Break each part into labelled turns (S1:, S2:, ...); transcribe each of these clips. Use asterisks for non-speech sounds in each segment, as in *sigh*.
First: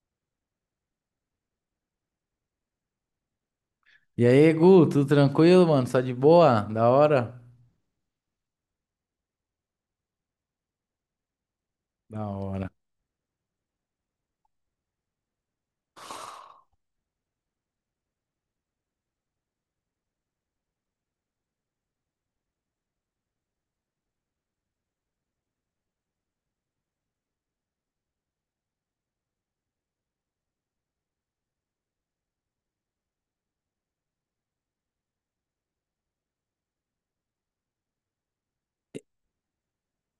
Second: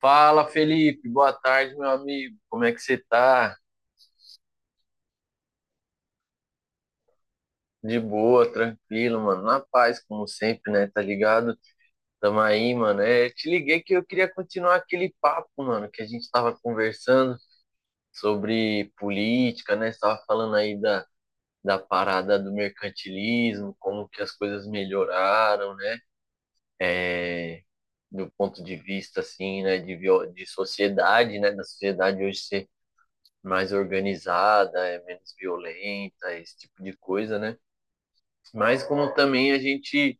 S1: Fala, Felipe. Boa tarde, meu amigo. Como é que você tá?
S2: E aí, Gu, tudo tranquilo, mano? Só de boa? Da hora?
S1: De boa, tranquilo, mano. Na paz, como sempre, né? Tá ligado?
S2: Da
S1: Tamo
S2: hora.
S1: aí, mano. Te liguei que eu queria continuar aquele papo, mano, que a gente tava conversando sobre política, né? Você tava falando aí da parada do mercantilismo, como que as coisas melhoraram, né? É, do ponto de vista, assim, né? De, de sociedade, né? Da sociedade hoje mais organizada, é menos violenta, esse tipo de coisa, né? Mas como também a gente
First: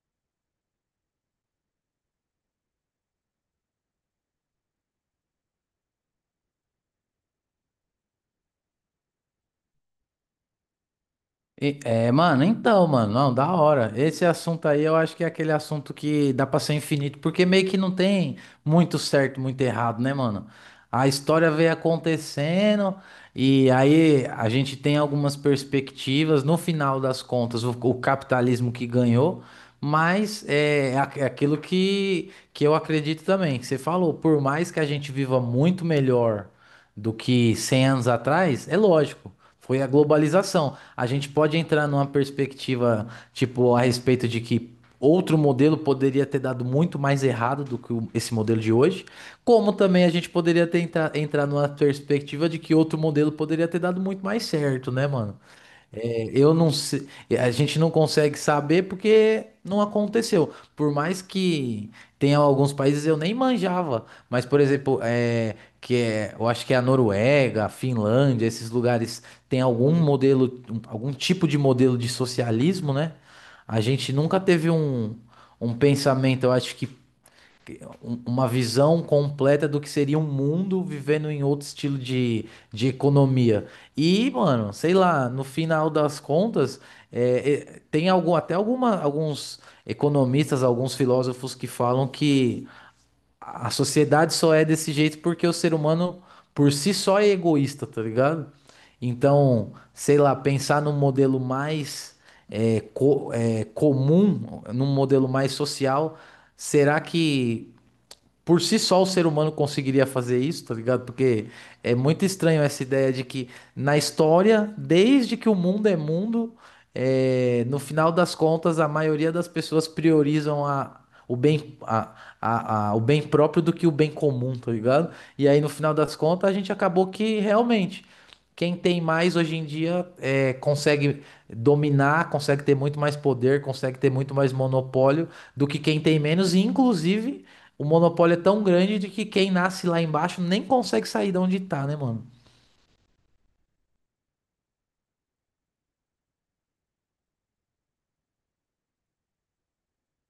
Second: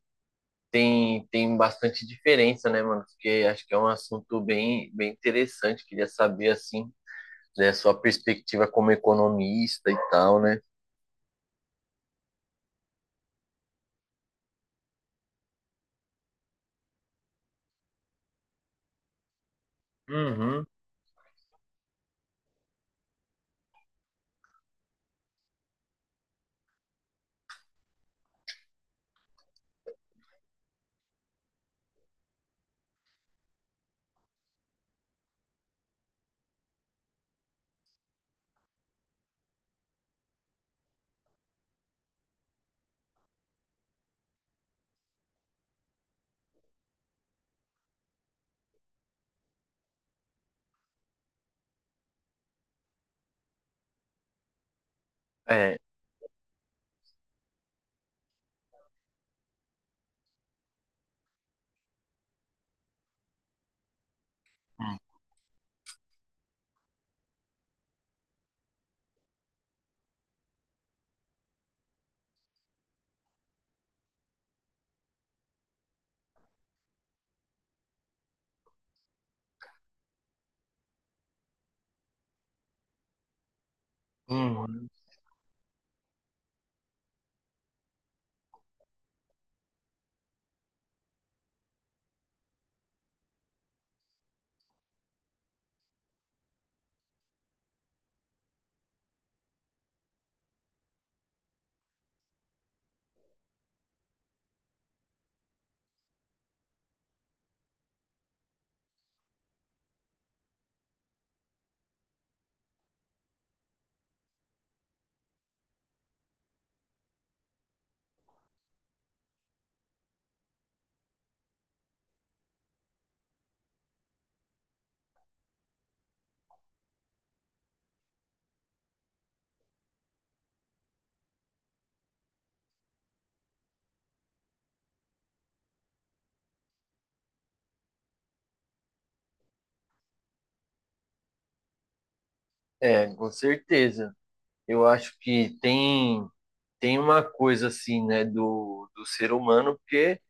S1: tem bastante diferença, né, mano? Porque acho que é um assunto bem interessante, queria saber, assim, né, sua perspectiva como economista e tal, né?
S2: E- É, mano, então, mano, não, da hora. Esse assunto aí eu acho que é aquele assunto que dá pra ser infinito, porque meio que não tem muito certo, muito errado, né, mano?
S1: Uhum.
S2: A história veio acontecendo e aí a gente tem algumas perspectivas. No final das contas, o capitalismo que ganhou, mas é aquilo que eu acredito também, que você falou, por mais que a gente viva muito melhor do que 100 anos atrás, é lógico, foi a globalização a gente pode entrar numa perspectiva, tipo, a respeito de que outro modelo poderia ter dado muito mais errado do que esse modelo de hoje, como também a gente poderia tentar entrar numa perspectiva de que outro modelo poderia ter dado muito mais certo, né, mano?
S1: É,
S2: É, eu não sei, a gente não consegue saber porque não aconteceu. Por mais que tenha alguns países eu nem manjava, mas por exemplo, eu acho que é a Noruega, a Finlândia, esses lugares têm algum modelo, algum tipo de modelo de socialismo, né? A gente nunca teve um pensamento, eu acho que uma visão completa do que seria um mundo vivendo em outro estilo de economia. E, mano,
S1: uhum.
S2: sei lá, no final das contas, tem algum, até alguma, alguns economistas, alguns filósofos que falam que a sociedade só é desse jeito porque o ser humano por si só é egoísta, tá ligado? Então, sei lá, pensar num modelo mais comum, num modelo mais social, será que por si só o ser humano conseguiria fazer isso, tá ligado? Porque é muito estranho essa ideia de que na história, desde que o mundo, é, no final das contas, a maioria das pessoas priorizam o bem, o bem próprio do que o bem comum, tá ligado? E aí, no final das contas, a gente acabou que realmente. Quem tem mais hoje em dia é, consegue dominar, consegue ter muito mais poder, consegue ter muito mais monopólio do que quem tem menos. E, inclusive, o monopólio é tão grande de que quem nasce lá embaixo nem consegue sair de onde tá, né, mano?
S1: É, com certeza. Eu acho que tem uma coisa, assim, né, do, do ser humano, porque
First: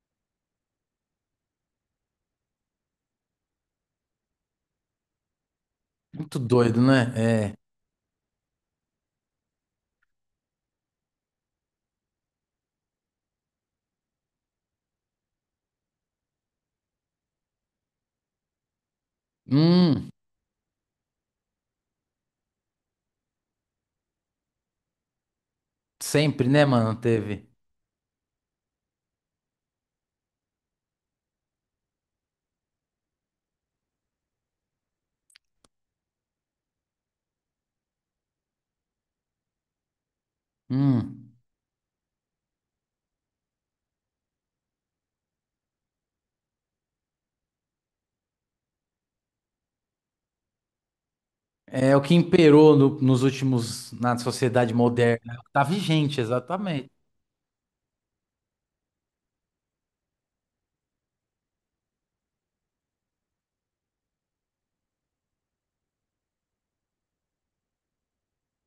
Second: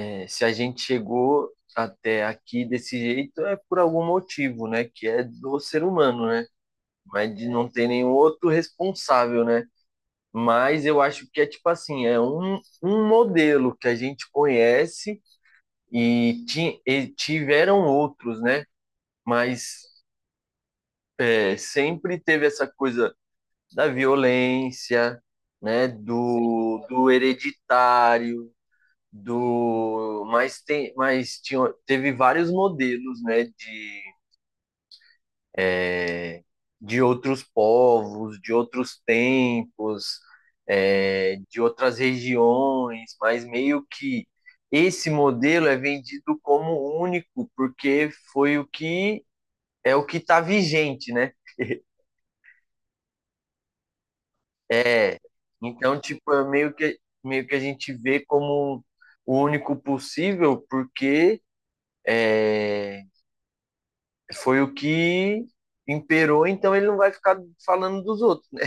S1: Se a gente chegou até aqui desse jeito é por algum motivo, né? Que é do ser humano,
S2: Muito
S1: né?
S2: doido, né?
S1: Mas de
S2: É.
S1: não ter nenhum outro responsável, né? Mas eu acho que é tipo assim, é um modelo que a gente conhece e tiveram outros, né? Mas
S2: Hum,
S1: é, sempre teve essa coisa da violência, né?
S2: sempre, né,
S1: Do,
S2: mano?
S1: do
S2: Teve.
S1: hereditário, do teve vários modelos, né, de é, de outros povos, de outros tempos,
S2: Hum.
S1: é, de outras regiões, mas meio que esse modelo é vendido como único porque foi o que é o que está vigente, né?
S2: É o que imperou nos últimos, na sociedade
S1: É,
S2: moderna. É o que tá
S1: então
S2: vigente,
S1: tipo é
S2: exatamente.
S1: meio que a gente vê como o único possível porque é, foi o que imperou, então ele não vai ficar falando dos outros, né?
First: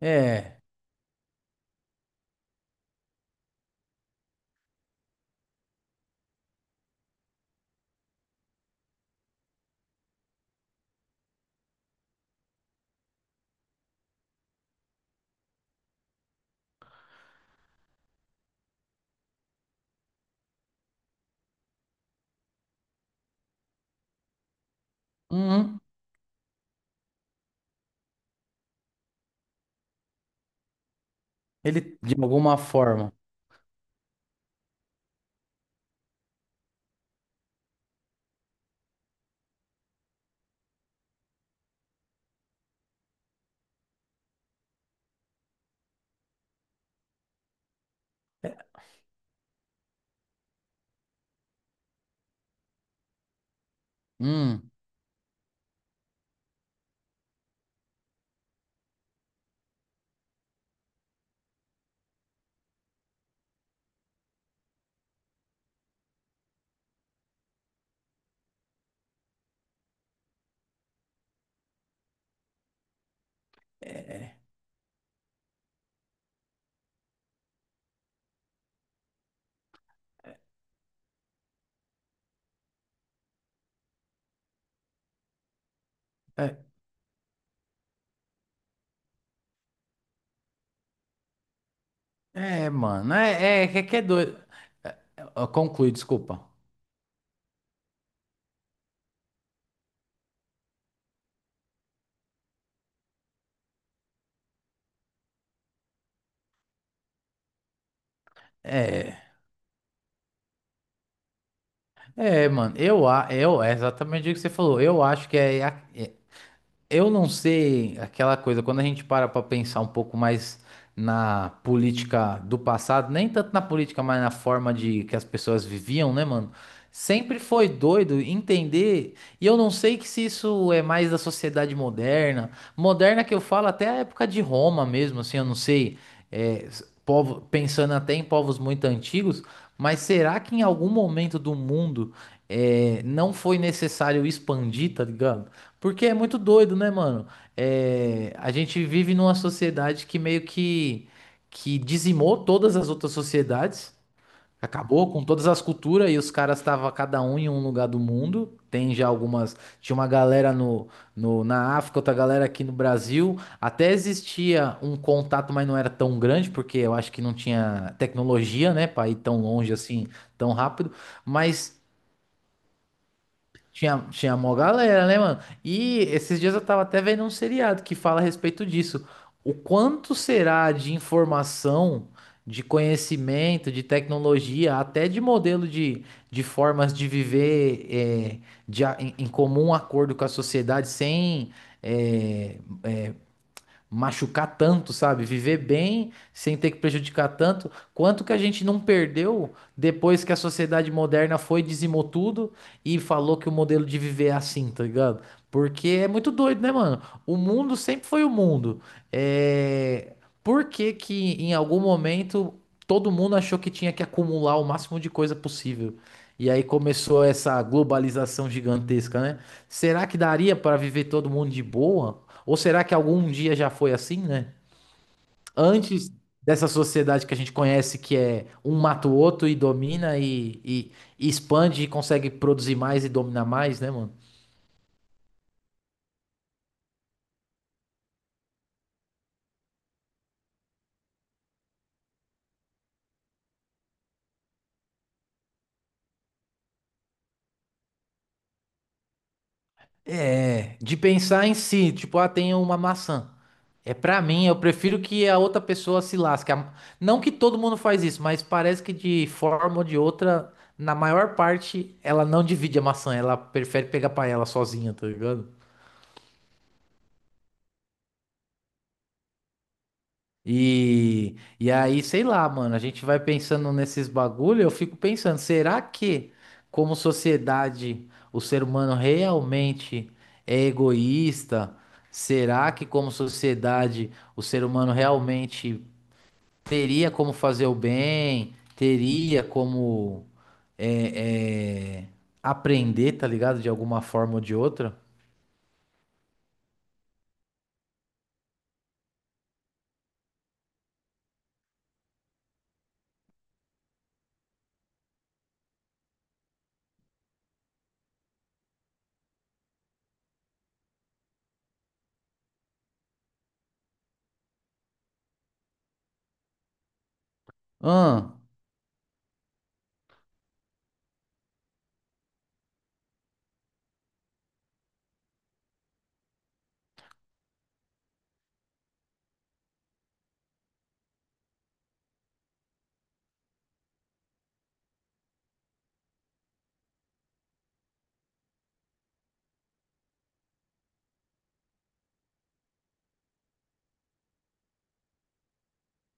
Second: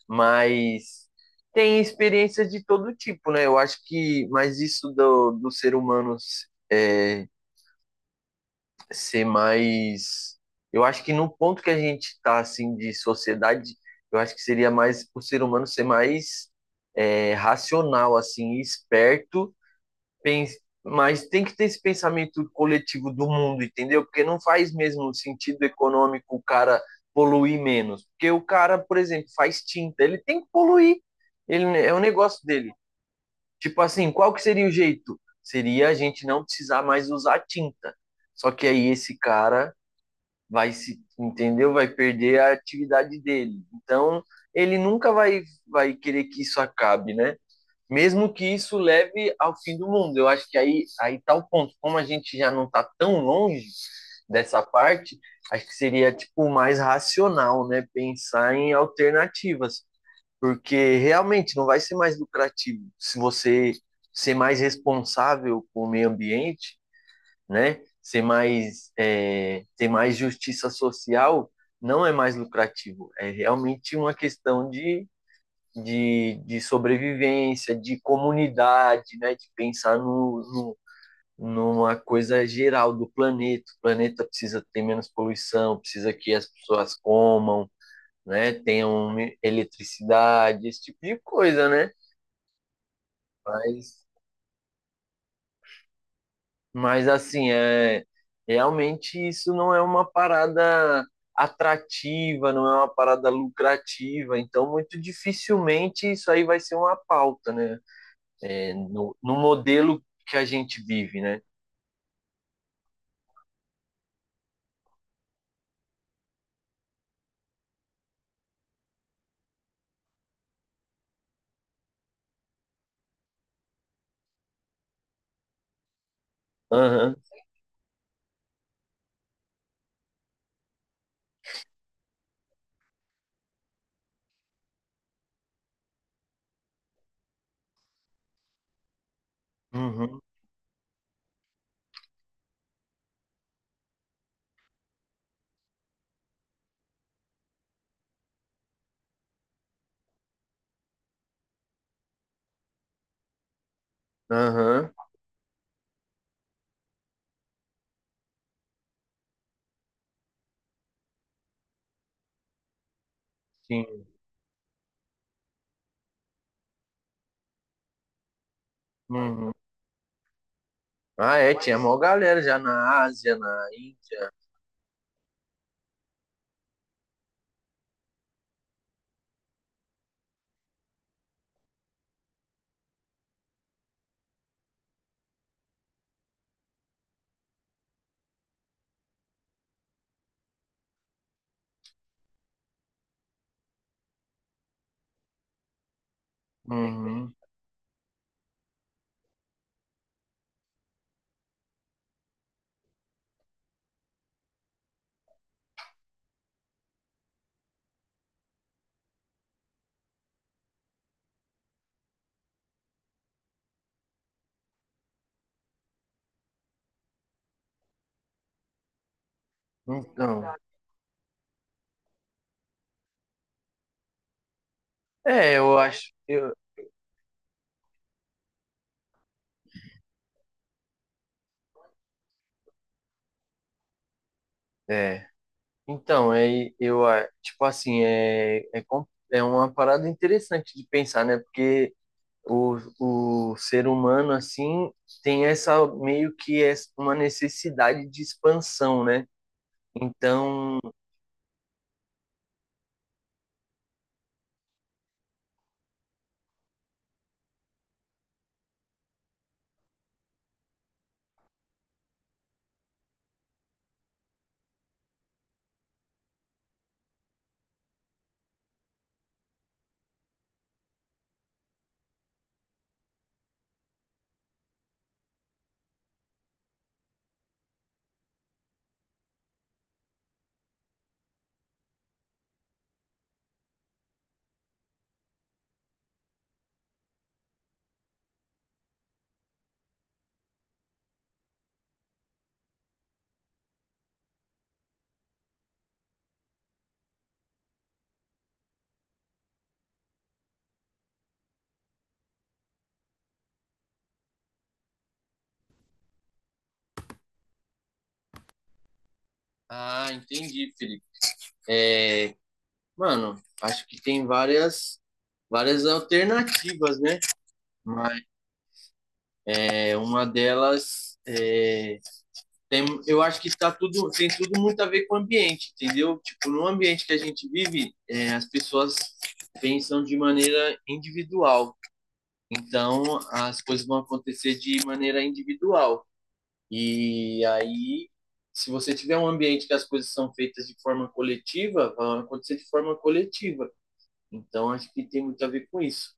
S2: É.
S1: Mas tem experiências de todo tipo, né? Eu acho que, mas isso do, do ser humano é, ser mais. Eu acho que no ponto que a gente está assim, de sociedade, eu acho que seria mais o ser humano ser mais é, racional, assim, esperto, pens- mas tem que ter esse pensamento coletivo do mundo, entendeu? Porque não faz mesmo sentido
S2: Hum.
S1: econômico o cara poluir menos. Porque o cara, por exemplo, faz tinta, ele tem que poluir. Ele, é
S2: Ele,
S1: o
S2: de
S1: negócio
S2: alguma
S1: dele.
S2: forma.
S1: Tipo assim, qual que seria o jeito? Seria a gente não precisar mais usar tinta. Só que aí esse cara vai se, entendeu? Vai perder a atividade dele. Então, ele nunca vai, vai querer que isso acabe, né? Mesmo que isso leve ao fim do mundo. Eu acho que aí tá o ponto. Como a gente já não está tão longe dessa
S2: Hum.
S1: parte, acho que seria tipo mais racional, né, pensar em alternativas, porque realmente não vai ser mais lucrativo se você ser mais responsável com o meio ambiente, né? Ser mais é, ter mais justiça social não é mais lucrativo. É realmente uma questão de de sobrevivência, de comunidade, né? De pensar no, no, numa coisa geral do planeta. O planeta precisa ter menos poluição, precisa que as pessoas comam, né? Tenham eletricidade, esse tipo de coisa, né?
S2: Mano, é que é
S1: Mas,
S2: doido. É, Conclui, desculpa.
S1: mas assim, é, realmente isso não é uma parada atrativa, não é uma parada lucrativa, então muito dificilmente isso aí vai ser uma pauta, né? É,
S2: É,
S1: no modelo que a gente vive, né?
S2: mano, eu, é exatamente o que você falou. Eu acho que é, a- é, Eu não sei aquela coisa, quando a gente para para pensar um pouco mais na política do passado, nem tanto na política, mas na forma de que as pessoas viviam, né, mano?
S1: Aham,
S2: Sempre foi doido entender, e eu não sei que se isso é mais da sociedade moderna, moderna que eu falo até a época de Roma mesmo, assim, eu não sei, povo, pensando até em povos muito antigos, mas
S1: uhum,
S2: será que em algum momento do mundo não foi necessário expandir, tá ligado? Porque é muito doido, né, mano? É, a gente vive numa sociedade que dizimou todas as outras sociedades,
S1: aham,
S2: acabou com todas as culturas e os caras estavam cada um em um lugar do mundo. Tem já algumas. Tinha uma galera no, no, na África, outra galera aqui no Brasil. Até
S1: sim.
S2: existia um contato, mas não era tão grande, porque eu acho que não tinha tecnologia, né, pra ir tão
S1: Uhum.
S2: longe assim, tão rápido.
S1: Ah, é,
S2: Mas.
S1: tinha mó galera já na Ásia, na
S2: Tinha,
S1: Índia.
S2: tinha mó galera, né, mano? E esses dias eu tava até vendo um seriado que fala a respeito disso. O quanto será de informação, de conhecimento, de tecnologia, até de modelo de formas de viver é, de em comum acordo com a sociedade, sem é, machucar tanto, sabe? Viver bem sem ter que prejudicar
S1: Uhum.
S2: tanto. Quanto que a gente não perdeu depois que a sociedade moderna foi, dizimou tudo e falou que o modelo de viver é assim, tá ligado? Porque é muito doido, né, mano? O mundo sempre foi o mundo. É... Por que que em algum momento todo mundo achou que tinha que acumular o máximo de coisa possível? E aí começou essa globalização gigantesca, né? Será que
S1: Então,
S2: daria para viver todo mundo de boa? Ou será que algum dia já foi assim, né?
S1: é, eu acho,
S2: Antes
S1: eu,
S2: dessa sociedade que a gente conhece, que é um mata o outro e domina e expande e consegue produzir mais e dominar mais, né, mano?
S1: é. Então, é, eu, tipo assim, é uma parada interessante de pensar, né? Porque o, o ser humano, assim, tem essa, meio que é uma necessidade de expansão, né?
S2: É,
S1: Então...
S2: de pensar em si, tipo, ah, tem uma maçã. É pra mim, eu prefiro que a outra pessoa se lasque. Não que todo mundo faz isso, mas parece que de forma ou de outra, na maior parte, ela não divide a maçã, ela prefere pegar pra ela sozinha, tá ligado? E aí, sei lá, mano, a gente vai pensando nesses bagulho, eu fico pensando, será que, como sociedade, o ser humano realmente é egoísta? Será que, como sociedade, o ser humano realmente teria como fazer o bem? Teria como é, é, aprender, tá ligado? De alguma forma ou de outra?
S1: Ah, entendi, Felipe. Mano, acho que tem várias alternativas, né? Mas
S2: Ah,
S1: é, uma delas é, tem, eu acho que tá tudo, tem tudo muito a ver com o ambiente, entendeu? Tipo, no ambiente que a gente vive, é, as pessoas pensam de maneira individual. Então, as coisas vão acontecer de maneira individual. E aí, se você tiver um ambiente que as coisas são feitas de forma coletiva, vão acontecer de forma coletiva. Então, acho que tem muito a ver com isso.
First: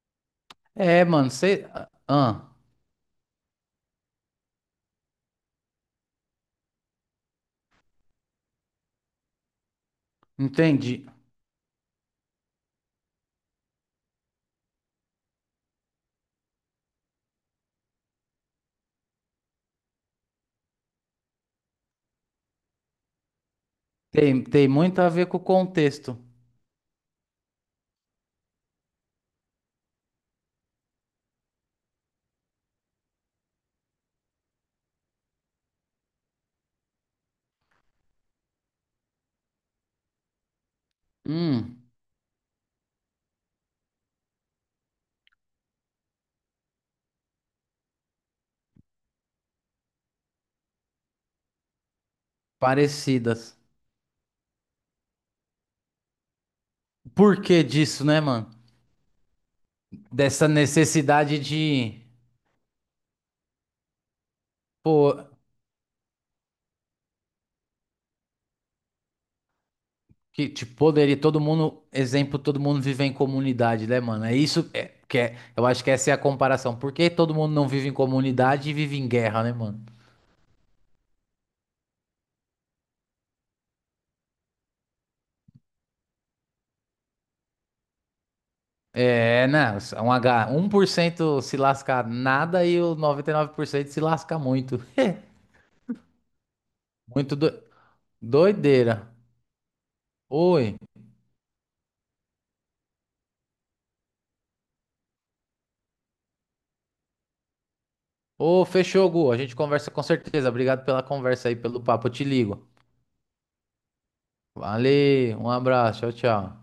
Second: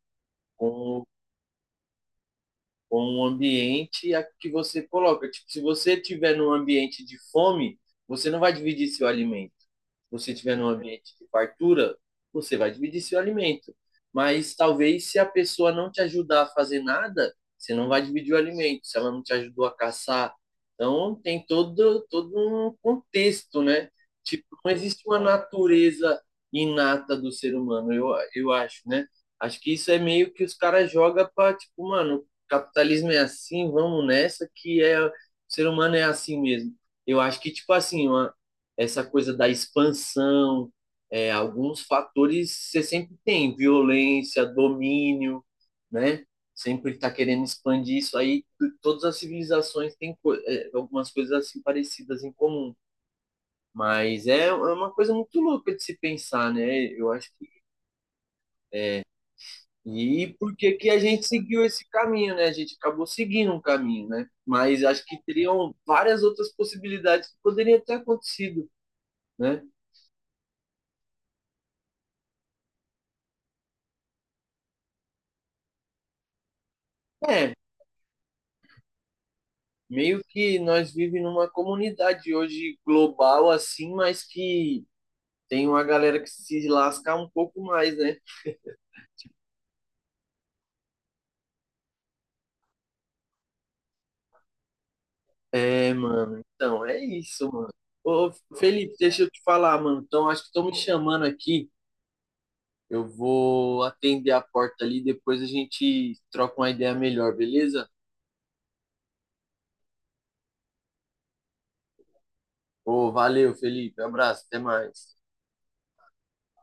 S2: é,
S1: com
S2: mano, você. Ah,
S1: com o ambiente que você coloca. Tipo, se você estiver num ambiente de fome, você não vai dividir seu alimento. Se você estiver num
S2: entendi.
S1: ambiente de fartura, você vai dividir seu alimento. Mas talvez se a pessoa não te ajudar a fazer nada, você não vai dividir o alimento, se ela não te ajudou a caçar. Então tem todo um contexto, né?
S2: Tem,
S1: Tipo,
S2: tem
S1: não
S2: muito
S1: existe
S2: a
S1: uma
S2: ver com o contexto.
S1: natureza inata do ser humano, eu acho, né? Acho que isso é meio que os caras jogam para tipo, mano, capitalismo é assim, vamos nessa, que é, o ser humano é assim mesmo. Eu acho que, tipo assim, uma, essa coisa da expansão, é, alguns
S2: Hum,
S1: fatores você sempre tem, violência, domínio, né? Sempre está querendo expandir isso aí. Todas as civilizações têm é, algumas coisas assim parecidas em comum.
S2: parecidas.
S1: Mas é uma coisa muito louca de se pensar, né? Eu acho.
S2: Por que disso, né, mano?
S1: E
S2: Dessa
S1: por que que a gente
S2: necessidade
S1: seguiu esse
S2: de,
S1: caminho, né? A gente acabou seguindo um caminho, né? Mas acho
S2: pô,
S1: que teriam várias outras possibilidades que poderiam ter acontecido, né?
S2: que tipo, poderia todo mundo, exemplo, todo mundo vive em comunidade, né, mano? Eu acho que essa é a comparação. Por que todo mundo
S1: É,
S2: não vive em comunidade e vive em guerra, né, mano?
S1: meio que nós vivemos numa comunidade hoje global assim, mas que tem uma galera que se lasca um pouco mais, né?
S2: É, né, 1% se lasca nada e o 99% se lasca muito. *laughs*
S1: É, mano. Então, é
S2: Muito
S1: isso,
S2: do,
S1: mano. Ô, Felipe,
S2: doideira.
S1: deixa eu te falar, mano. Então, acho que estão me
S2: Oi.
S1: chamando aqui. Eu vou atender a porta ali, depois a gente troca uma ideia melhor, beleza?
S2: Ô, fechou, Gu. A gente conversa com certeza. Obrigado pela conversa aí, pelo papo. Eu te ligo.
S1: Ô, valeu, Felipe. Abraço, até mais.
S2: Valeu, um abraço. Tchau, tchau.